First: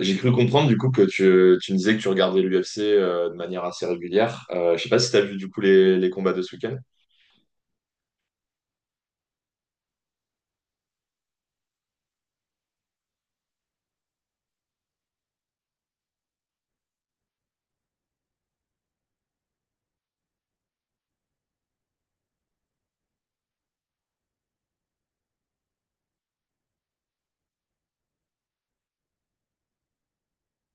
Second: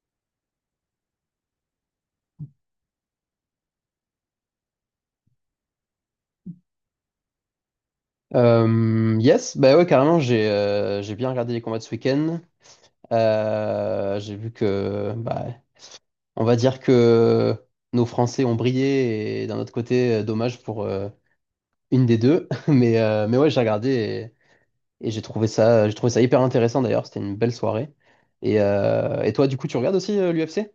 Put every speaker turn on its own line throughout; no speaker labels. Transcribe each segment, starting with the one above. J'ai cru comprendre que tu me disais que tu regardais l'UFC de manière assez régulière. Je sais pas si tu as vu les combats de ce week-end.
Yes, bah ouais, carrément, j'ai bien regardé les combats de ce week-end. J'ai vu que, bah, on va dire que nos Français ont brillé et d'un autre côté, dommage pour une des deux. Mais ouais, j'ai regardé et j'ai trouvé ça hyper intéressant d'ailleurs. C'était une belle soirée. Et toi, du coup, tu regardes aussi l'UFC?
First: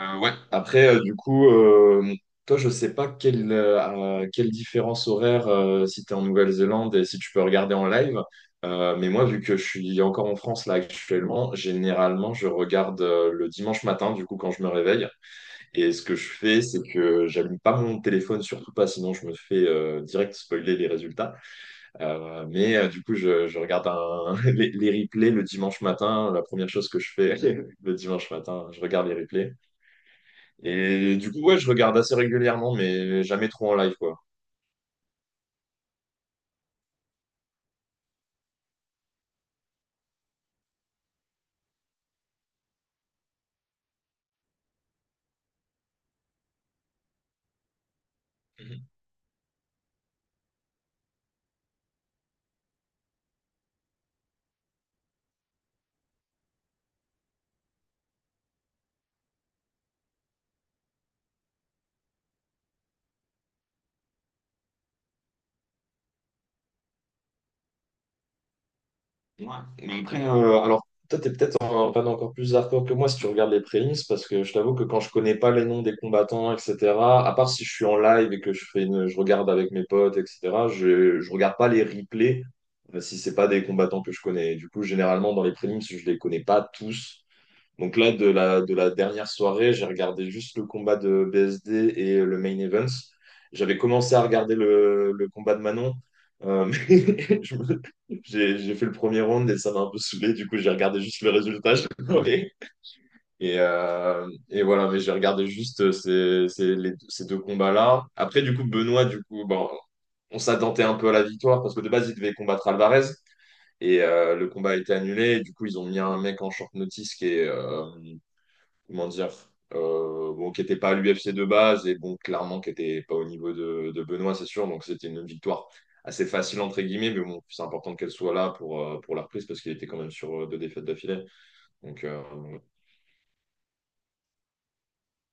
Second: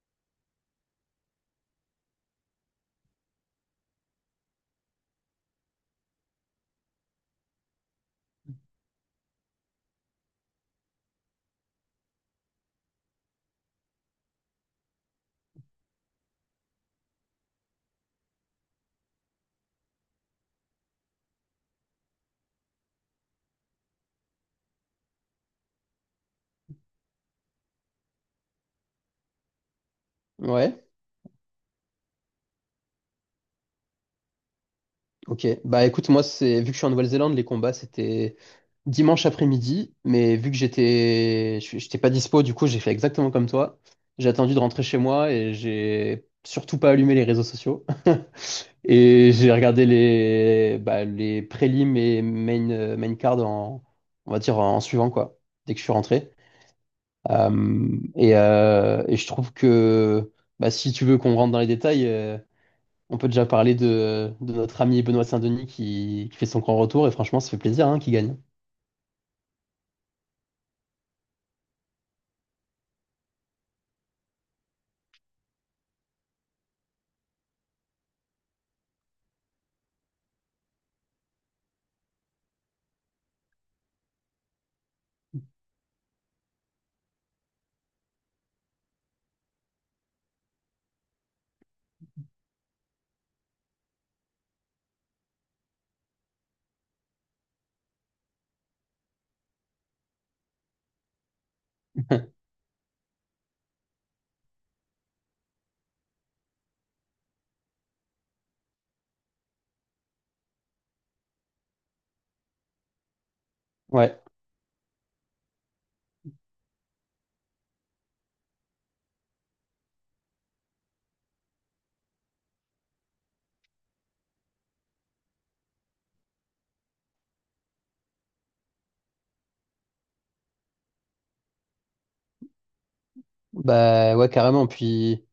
Ouais. Après, toi, je sais pas quelle différence horaire si tu es en Nouvelle-Zélande et si tu peux regarder en live. Mais moi, vu que je suis encore en France là actuellement, généralement, je regarde le dimanche matin, du coup, quand je me réveille. Et ce que je fais, c'est que j'allume pas mon téléphone, surtout pas, sinon je me fais direct spoiler les résultats. Je regarde les replays le dimanche matin. La première chose que je fais le dimanche matin, je regarde les replays.
Ouais,
Et du coup, ouais, je regarde assez régulièrement, mais jamais trop en live, quoi.
ok. Bah écoute, moi, c'est vu que je suis en Nouvelle-Zélande, les combats, c'était dimanche après-midi, mais vu que j'étais pas dispo, du coup, j'ai fait exactement comme toi. J'ai attendu de rentrer chez moi et j'ai surtout pas allumé les réseaux sociaux.
Mhm.
Et j'ai regardé les, bah, les prélims et main card en, on va dire, en suivant, quoi, dès que je suis rentré. Et je trouve que bah, si tu veux qu'on rentre dans les détails, on peut déjà parler de notre ami Benoît Saint-Denis qui fait son grand retour. Et franchement, ça fait plaisir, hein, qu'il gagne.
Ouais. Mais après, alors, toi, t'es peut-être en fan encore plus hardcore que moi si tu regardes les prémices, parce que je t'avoue que quand je connais pas les noms des combattants, etc., à part si je suis en live et que je fais une, je regarde avec mes potes, etc., je regarde pas les replays si c'est pas des combattants que je connais. Du coup, généralement, dans les prémices, je les connais pas tous. Donc là, de la dernière soirée, j'ai regardé juste le combat de BSD et le main event. J'avais commencé à regarder le combat de Manon, euh, mais je me- j'ai fait le premier round et ça m'a un peu saoulé. Du coup, j'ai regardé juste le résultat. J'ai pleuré. Et voilà, mais j'ai regardé juste ces deux combats-là. Après, du coup, Benoît, bon, on s'attendait un peu à la victoire parce que de base, il devait combattre Alvarez et
Ouais.
euh, le combat a été annulé. Et du coup, ils ont mis un mec en short notice qui est, comment dire, bon, qui n'était pas à l'UFC de base et bon, clairement qui n'était pas au niveau de Benoît, c'est sûr. Donc c'était une victoire assez facile entre guillemets, mais bon, c'est important qu'elle soit là pour la reprise parce qu'il était quand même sur 2 défaites d'affilée. Donc
Bah ouais, carrément. Puis,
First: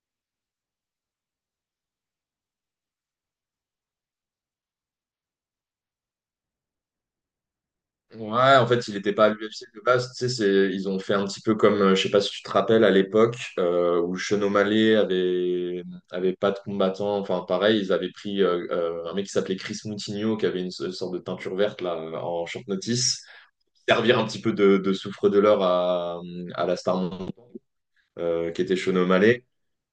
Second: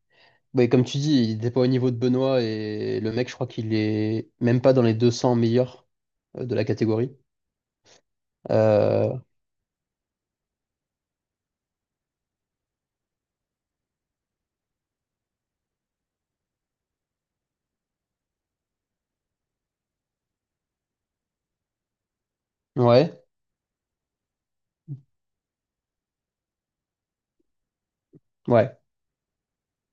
ouais, comme tu dis, il était pas au niveau de Benoît et le mec, je crois qu'il est même pas dans les 200 meilleurs, de la catégorie.
ouais, en fait, il n'était
Euh,
pas à l'UFC de base. Tu sais, ils ont fait un petit peu comme, je sais pas si tu te rappelles à l'époque où Sean Malé avait avait pas de combattant. Enfin, pareil, ils avaient pris un mec qui s'appelait Chris Moutinho qui avait une, sorte de teinture verte là en short
ouais,
notice. Servir un petit peu de souffre de l'or à la star montante, qui était
ouais.
Sean O'Malley.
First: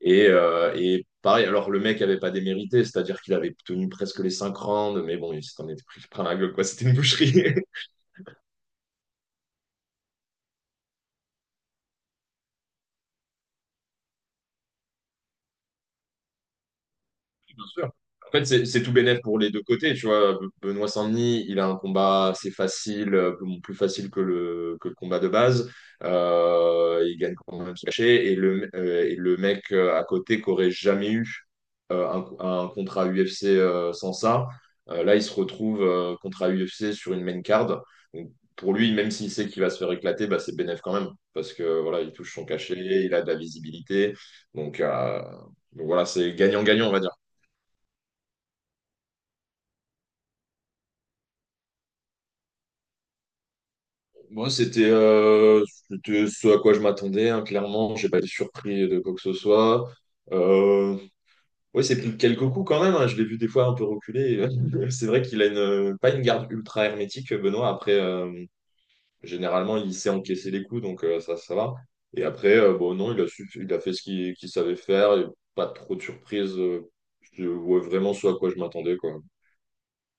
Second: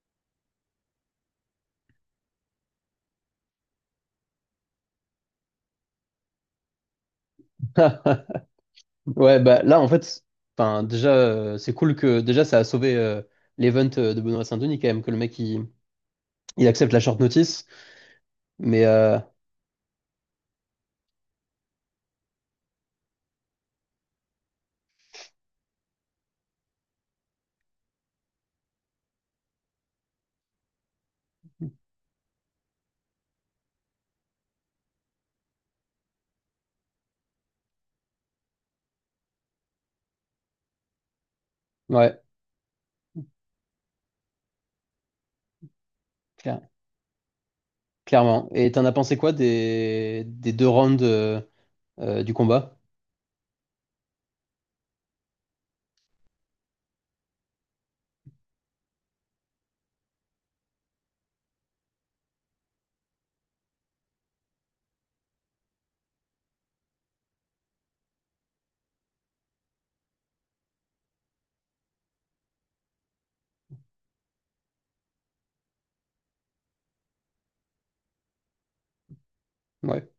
Et pareil, alors le mec avait pas démérité, c'est-à-dire qu'il avait tenu presque les 5 rounds, mais bon, il s'en était pris plein la gueule, quoi. C'était une boucherie.
Ouais, bah là, en fait, enfin, déjà, c'est cool que déjà ça a sauvé l'event de Benoît Saint-Denis quand même, que le mec il accepte la short
Bien
notice.
sûr. En fait, c'est
Mais
tout bénéf pour les deux côtés, tu vois. Benoît Saint-Denis, il a un combat assez facile, bon, plus facile que que le combat de base. Il gagne quand même son cachet. Et et le mec à côté qu'aurait jamais eu un contrat UFC sans ça, là, il se retrouve contrat UFC sur une main card. Donc, pour lui, même s'il sait qu'il va se faire éclater, bah, c'est bénéf quand même. Parce que voilà, il
ouais,
touche son cachet, il a de la visibilité. Donc, euh, donc voilà, c'est
clair-
gagnant-gagnant, on va dire.
clairement. Et t'en as pensé quoi des deux rounds du combat?
Moi, c'était ce à quoi je m'attendais, hein, clairement. J'ai pas été surpris de quoi que ce soit. Euh, ouais, c'est pris quelques coups quand même, hein. Je l'ai vu des fois un peu reculer. C'est vrai qu'il a une, pas une garde ultra hermétique, Benoît. Après, généralement, il sait encaisser les coups, donc ça, ça va. Et après, bon, non, il a, il a fait ce qu'il savait faire. Et pas trop de surprises. Je vois vraiment ce à quoi je m'attendais, quoi.
Ouais.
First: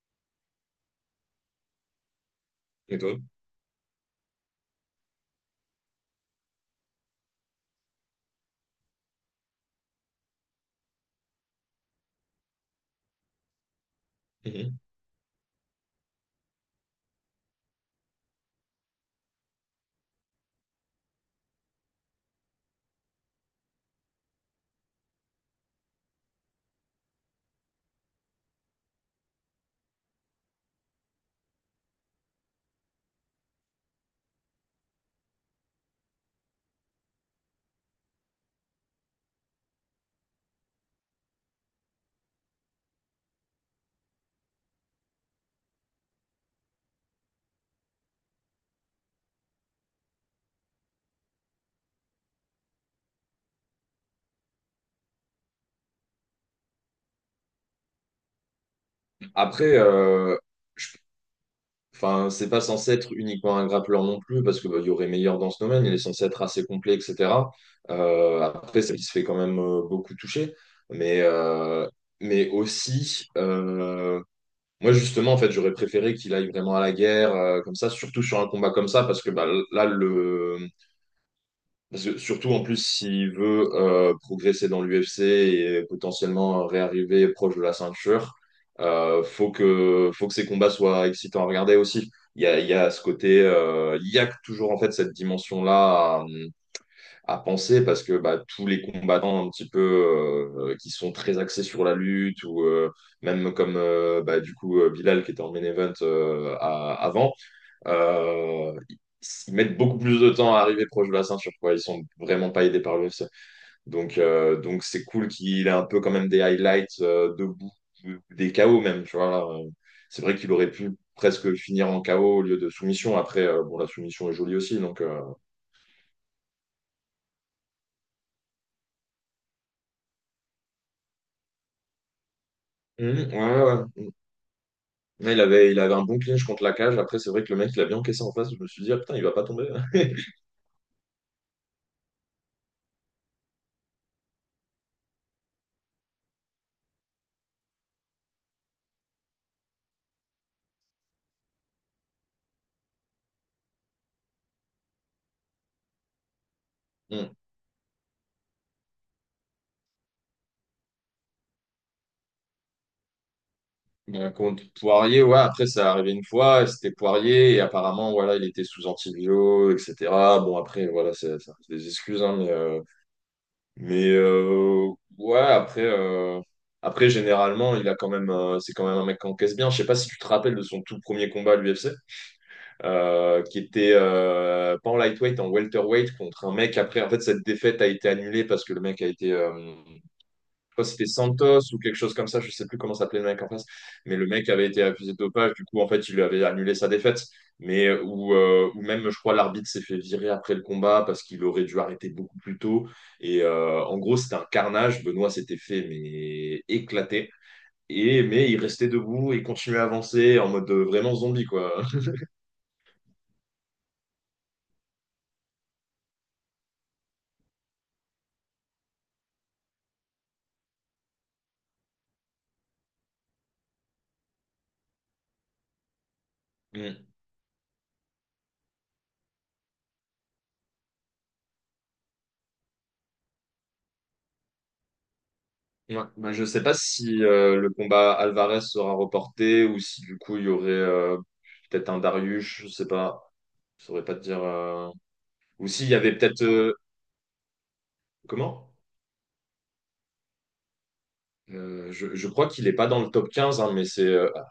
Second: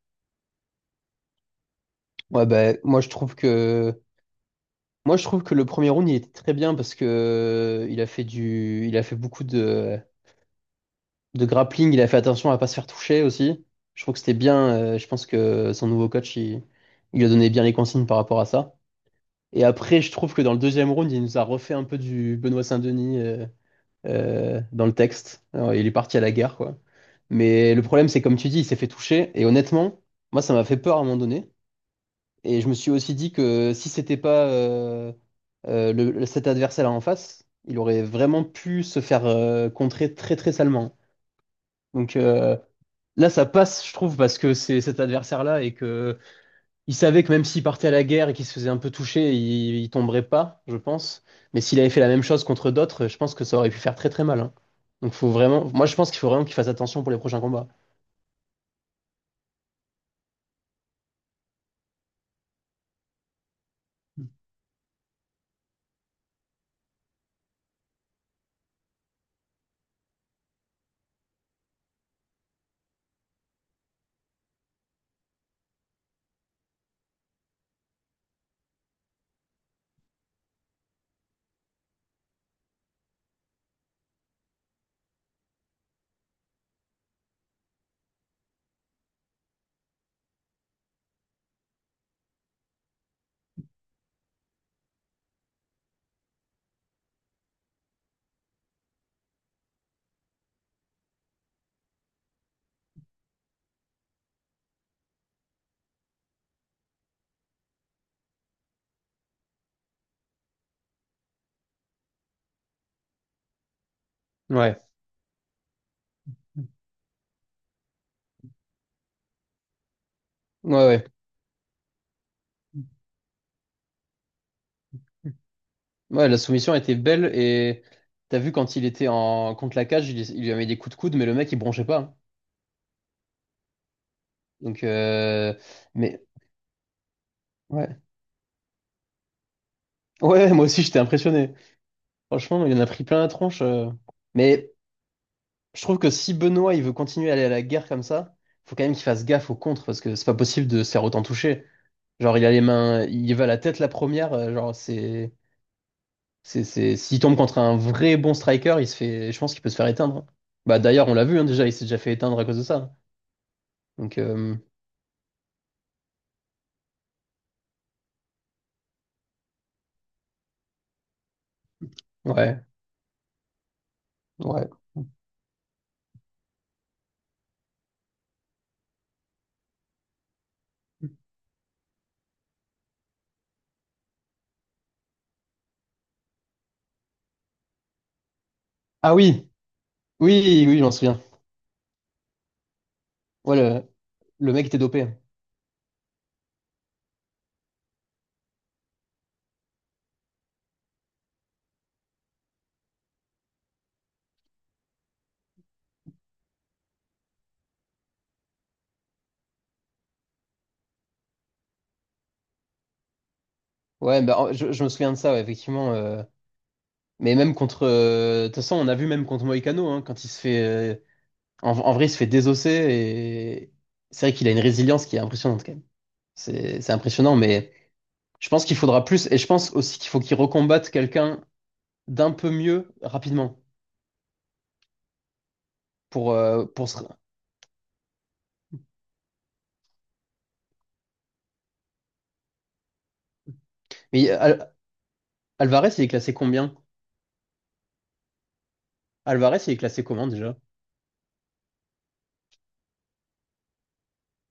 Ouais, bah,
Et
moi je
toi?
trouve que moi je trouve que le premier round il était très bien parce que il a fait beaucoup de grappling, il a fait attention à pas se faire toucher aussi. Je trouve que c'était bien,
Mhm.
je pense que son nouveau coach il lui a donné bien les consignes par rapport à ça. Et après je trouve que dans le deuxième round, il nous a refait un peu du Benoît Saint-Denis dans le texte. Alors, il est parti à la guerre, quoi. Mais le problème, c'est comme tu dis, il s'est fait toucher. Et honnêtement, moi, ça m'a fait peur à un moment donné. Et je me suis aussi dit que si c'était pas cet adversaire-là en face, il aurait vraiment pu se faire contrer très très salement. Donc là, ça passe, je trouve, parce que c'est cet adversaire-là et que il savait que même s'il partait à la guerre et qu'il se faisait un peu toucher, il tomberait pas, je pense. Mais s'il avait fait la même chose contre d'autres, je pense que ça aurait pu faire très très mal, hein. Donc faut vraiment, moi je pense qu'il faut vraiment qu'il fasse attention pour les prochains combats.
Après, enfin, c'est pas censé être uniquement un grappleur non plus, parce qu'il y aurait meilleur dans ce domaine, il est censé être assez complet, etc. Après, ça, il se fait quand même beaucoup toucher. Mais, euh, mais aussi, moi justement, en fait, j'aurais préféré qu'il aille vraiment à la guerre, comme ça, surtout sur un combat comme ça, parce que là, le, parce que surtout en plus, s'il veut progresser dans l'UFC et potentiellement réarriver proche de la ceinture, faut que ses combats soient excitants à regarder aussi. Il y a ce côté, il y a toujours en fait cette dimension-là à penser parce que bah, tous les combattants un petit peu qui sont très axés sur la lutte ou même comme bah, du coup Bilal qui était en main event avant. Euh, Ils mettent beaucoup plus de temps à arriver proche de la ceinture, quoi. Ils sont vraiment pas aidés par l'UFC. Donc, euh,
Ouais,
donc c'est cool qu'il ait un peu quand même des highlights debout, des KO même, tu vois. Là. C'est vrai qu'il aurait
ouais,
pu
ouais.
presque finir en KO au lieu de soumission. Après, bon, la soumission est jolie aussi, donc.
Ouais, la soumission était belle et t'as vu quand il était en contre la cage, il lui avait mis des coups de coude, mais le mec il bronchait pas, hein.
Mhm, ouais.
Donc,
Mais il avait un bon
mais
clinch contre la cage. Après, c'est vrai que le mec, il a bien
ouais,
encaissé en face. Je me suis dit, ah putain, il va pas tomber.
ouais, moi aussi j'étais impressionné. Franchement, il en a pris plein la tronche. Mais je trouve que si Benoît il veut continuer à aller à la guerre comme ça, faut quand même qu'il fasse gaffe au contre parce que c'est pas possible de se faire autant toucher. Genre il a les mains, il va à la tête la première, genre c'est s'il
Mm.
tombe contre un vrai bon striker, il se fait, je pense qu'il peut se faire éteindre. Bah d'ailleurs, on l'a vu, hein, déjà, il s'est déjà fait éteindre à cause de ça. Donc
Contre Poirier, ouais, après ça arrivé une fois, et c'était Poirier, et apparemment, voilà, il était sous antibio, etc. Bon, après, voilà, c'est ça des excuses, hein,
ouais,
mais
ouais.
euh, ouais, après, après, généralement, il a quand même, c'est quand même un mec qui encaisse bien. Je sais pas si tu te rappelles de son tout premier combat à l'UFC, qui était pas en lightweight, en welterweight, contre un mec. Après, en fait, cette défaite a été annulée parce que le mec a
Ah
été.
oui, oui, oui, je
Crois que
m'en
c'était
souviens.
Santos ou quelque chose comme ça, je sais plus comment s'appelait le mec en
Ouais,
face,
le,
mais le mec
le mec
avait
était
été
dopé.
accusé de dopage, du coup en fait il lui avait annulé sa défaite, ou même je crois l'arbitre s'est fait virer après le combat parce qu'il aurait dû arrêter beaucoup plus tôt, en gros c'était un carnage, Benoît s'était fait mais éclater, et mais il restait debout et continuait à avancer en mode vraiment zombie quoi.
Ouais, bah, je me souviens de ça, ouais, effectivement. Mais même contre. De toute façon, on a vu même contre Moïcano, hein, quand il se fait, en vrai, il se fait désosser et c'est vrai qu'il a une résilience qui est impressionnante quand même. C'est
Mm.
impressionnant, mais je pense qu'il faudra plus et je pense aussi qu'il faut qu'il recombatte quelqu'un d'un peu mieux rapidement.
Ouais. Bah, je sais pas
Pour se-
si le combat Alvarez sera reporté ou si du coup il y aurait peut-être un Darius, je sais pas. Je saurais pas te
Mais
dire.
Al-
Ou s'il
Alvarez,
y
il est
avait
classé
peut-être.
combien?
Comment?
Alvarez, il est classé comment déjà?
Je crois qu'il est pas dans le top 15, hein, mais c'est.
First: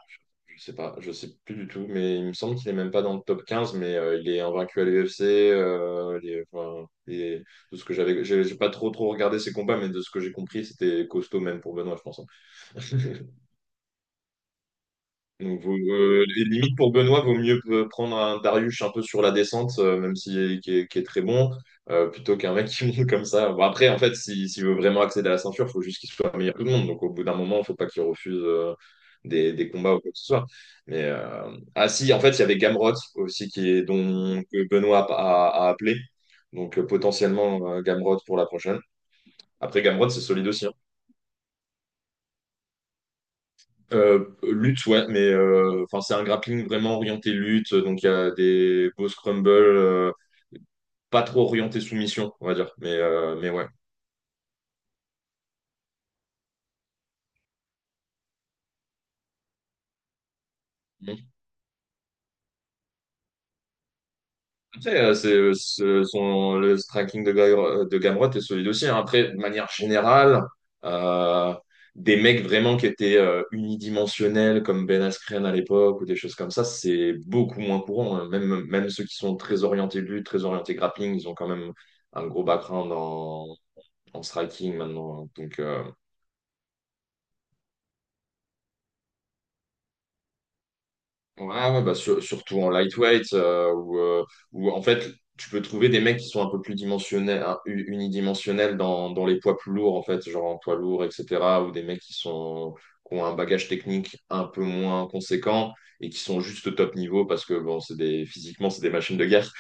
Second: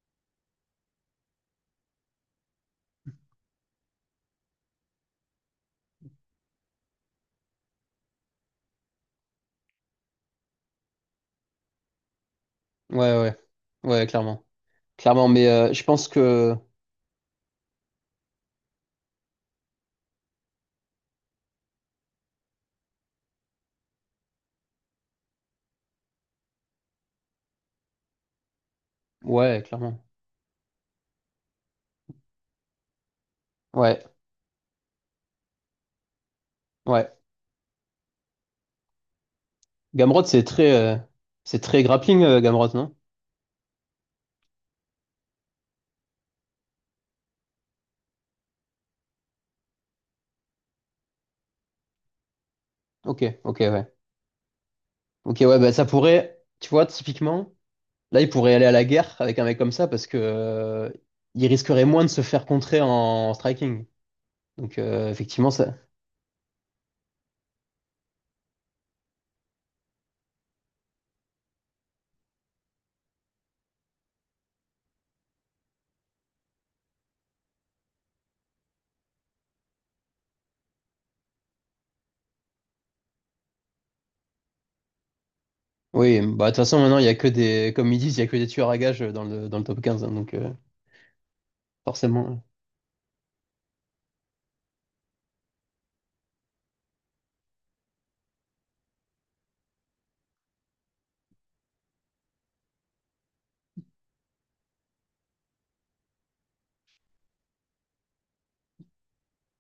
Je sais pas, je sais plus du tout, mais il me semble qu'il est même pas dans le top 15. Mais il est invaincu à l'UFC. Enfin, de ce que j'avais. J'ai pas trop regardé ses combats, mais de ce que j'ai compris, c'était costaud même pour Benoît, je pense, hein.
Ouais, ouais, ouais, clairement. Clairement, mais
Donc,
je pense
et
que.
limite pour Benoît, vaut mieux prendre un Darius un peu sur la descente, même si qui est, qui est très bon, plutôt qu'un mec qui monte comme ça. Bon, après, en fait, s'il veut vraiment accéder à la ceinture, il faut juste qu'il soit meilleur que tout le monde. Donc au bout d'un moment, il faut pas qu'il refuse
Ouais,
des combats ou
clairement.
quoi que ce soit. Mais ah si, en fait, il y avait Gamrot aussi qui est
Ouais,
dont que Benoît a appelé. Donc
ouais.
potentiellement Gamrot pour la prochaine. Après Gamrot, c'est
Gamrot, c'est
solide aussi, hein.
très, euh, c'est très grappling, Gamrot, non?
Lutte, ouais, mais enfin, c'est un grappling vraiment orienté lutte, donc il y a des beaux scrumbles, pas trop orienté soumission, on va dire,
Ok,
mais
ok,
ouais.
ouais. Ok, ouais, bah ça pourrait, tu vois, typiquement. Là, il pourrait aller à la guerre avec un mec comme ça parce que
Bon.
il risquerait moins de se faire contrer en striking. Donc
Après,
effectivement, ça.
le striking de, de Gamrot est solide aussi, hein. Après, de manière générale, euh, des mecs vraiment qui étaient unidimensionnels, comme Ben Askren à l'époque, ou des choses comme ça, c'est beaucoup moins courant, hein. Même, même ceux qui sont très orientés lutte, très orientés grappling, ils ont quand même un gros background en striking maintenant, hein. Donc,
Oui, bah de toute façon maintenant il y a que des, comme ils disent, il y a que des tueurs à gages dans le top 15, hein, donc
ouais,
forcément.
surtout en lightweight, où, où, en fait, tu peux trouver des mecs qui sont un peu plus dimensionnels, hein, unidimensionnels dans les poids plus lourds, en fait, genre en poids lourd, etc., ou des mecs qui sont, qui ont un bagage technique un peu moins conséquent et qui sont juste au top niveau parce que, bon, c'est des, physiquement, c'est des machines de guerre.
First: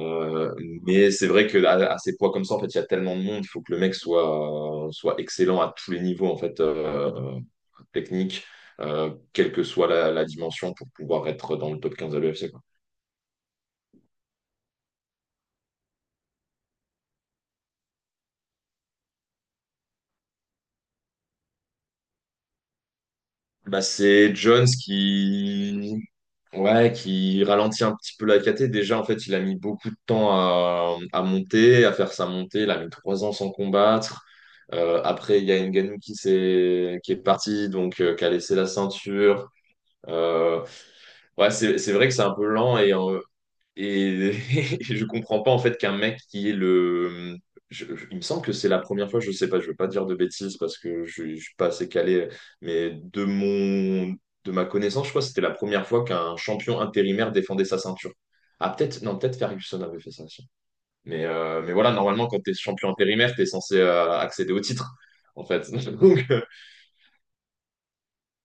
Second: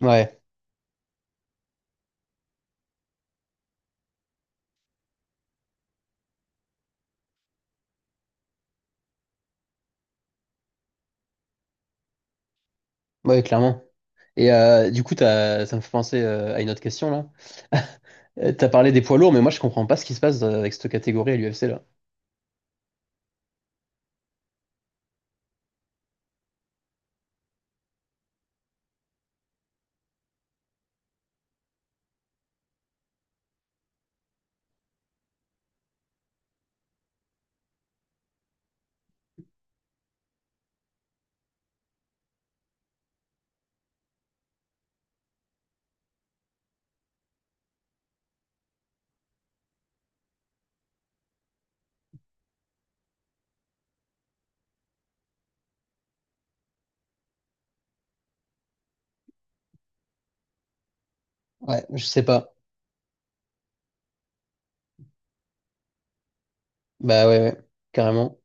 Ouais,
mais c'est vrai que à ces poids comme ça, en fait, il y a tellement de monde, il faut que le mec soit, soit excellent à tous les niveaux, en fait. Technique, quelle que soit dimension, pour pouvoir être dans le top 15 à l'UFC.
ouais, clairement. Et du coup, ça me fait penser, à une autre question là. T'as parlé des poids lourds, mais moi je comprends pas ce qui se passe, avec cette catégorie à l'UFC là.
Bah, c'est Jones qui... Ouais, qui ralentit un petit peu la KT. Déjà, en fait, il a mis beaucoup de temps à monter, à faire sa montée. Il a mis 3 ans sans combattre. Après, il y a Ngannou qui est parti, donc qui a laissé la ceinture. Euh, ouais, c'est vrai que c'est un peu lent Et et je comprends pas en fait qu'un mec qui est le. Il me semble que c'est la première fois, je sais pas, je veux pas dire de bêtises parce que je suis pas assez calé, mais de mon, de ma connaissance, je crois que c'était la première fois qu'un champion intérimaire défendait sa ceinture. Ah, peut-être, non, peut-être Ferguson avait fait ça aussi. Mais
Ouais,
voilà,
je sais
normalement, quand t'es
pas.
champion intérimaire, t'es censé accéder au titre, en fait. Donc,
Bah ouais, ouais, carrément.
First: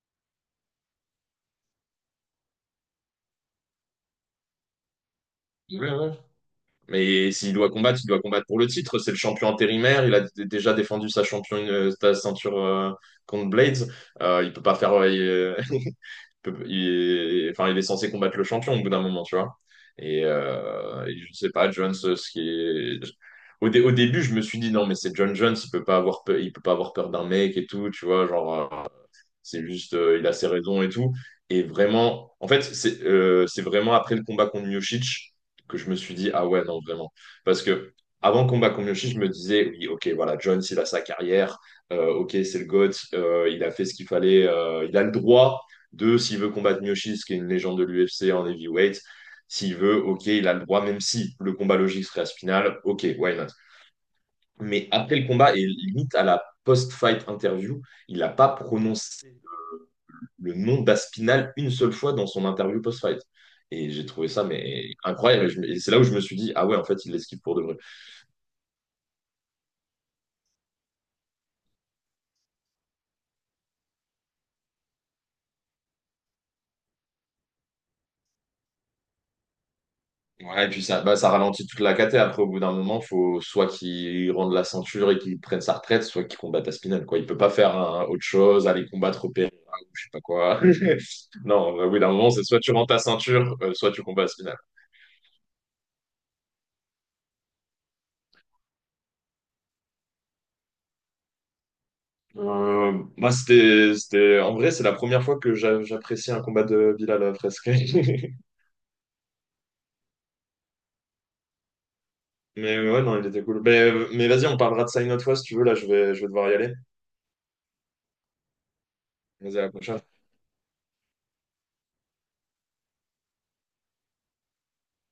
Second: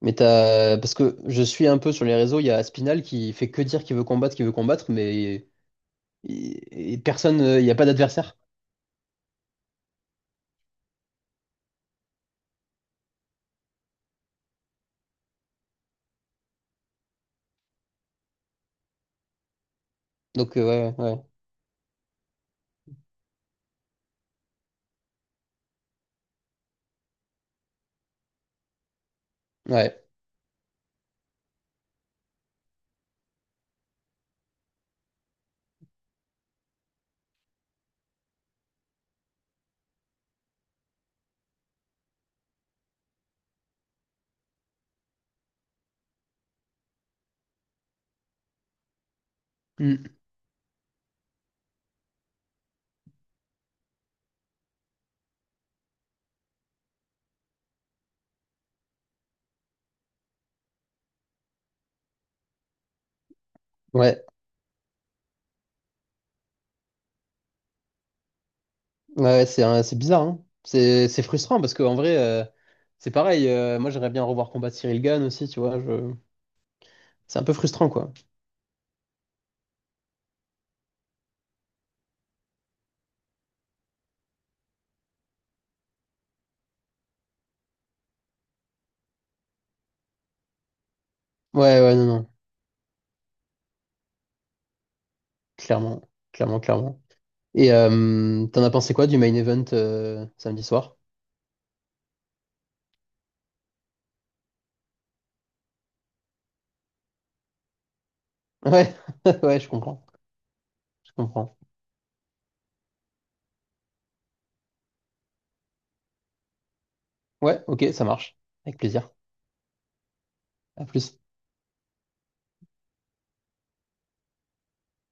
Mais parce que je suis un peu sur les réseaux, il y a Spinal qui fait que dire qu'il veut combattre, mais
ouais, ouais.
et
Mais
personne,
s'il
il
doit
n'y a pas
combattre, il doit
d'adversaire.
combattre pour le titre. C'est le champion intérimaire. Il a déjà défendu sa championne, sa ceinture contre Blades. Il peut pas faire. Il enfin, il est censé combattre le champion au bout d'un moment, tu vois.
Donc, ouais,
Et
ouais,
je sais pas, Jones, ce qui est. Au début, je me suis dit non, mais c'est John Jones. Il peut pas avoir peur, il peut pas avoir peur d'un mec et tout, tu vois, genre. C'est juste,
ouais.
il a ses raisons et tout. Et vraiment, en fait, c'est vraiment après le combat contre Miocic que je me suis dit, ah ouais, non, vraiment. Parce que avant le combat contre Miocic, je me disais, oui, ok, voilà, Jones, il a sa carrière, ok, c'est le GOAT, il a fait ce qu'il fallait, il a le droit de, s'il veut combattre Miocic, qui est une légende de l'UFC en heavyweight, s'il veut,
Mm.
ok, il a le droit, même si le combat logique serait à ce final, ok, why not? Mais après le combat, et limite à la post-fight interview, il n'a pas prononcé le nom d'Aspinal une seule fois dans son interview post-fight. Et j'ai
Ouais,
trouvé ça mais incroyable. Et, et c'est là où je me suis dit, ah ouais, en fait, il l'esquive pour de vrai.
ouais, c'est bizarre, hein. C'est frustrant parce qu'en vrai, c'est pareil. Moi, j'aimerais bien revoir combattre Cyril Gann aussi, tu vois. Je... c'est un peu frustrant, quoi.
Ouais, et puis ça, bah, ça ralentit toute la caté. Après, au bout d'un moment, faut soit qu'il rende la ceinture et qu'il prenne sa retraite, soit qu'il combatte Aspinal, quoi. Il peut pas faire hein, autre chose, aller combattre Pereira ou je sais pas quoi. Non,
Ouais,
bah,
ouais,
oui,
non,
d'un
non.
moment, c'est soit tu rends ta ceinture, soit tu combats Aspinal.
Clairement, clairement, clairement. Et t'en as pensé quoi du main event, samedi soir?
Bah, c'était, c'était... En vrai, c'est la première fois que j'apprécie un combat de Bilal Fresque.
Ouais, ouais, je comprends, je comprends.
Mais ouais, non, il était cool. Mais vas-y, on parlera de ça une autre fois si tu veux. Là, je vais devoir y aller.
Ouais, ok, ça marche. Avec plaisir.
Vas-y, à la prochaine.
À plus.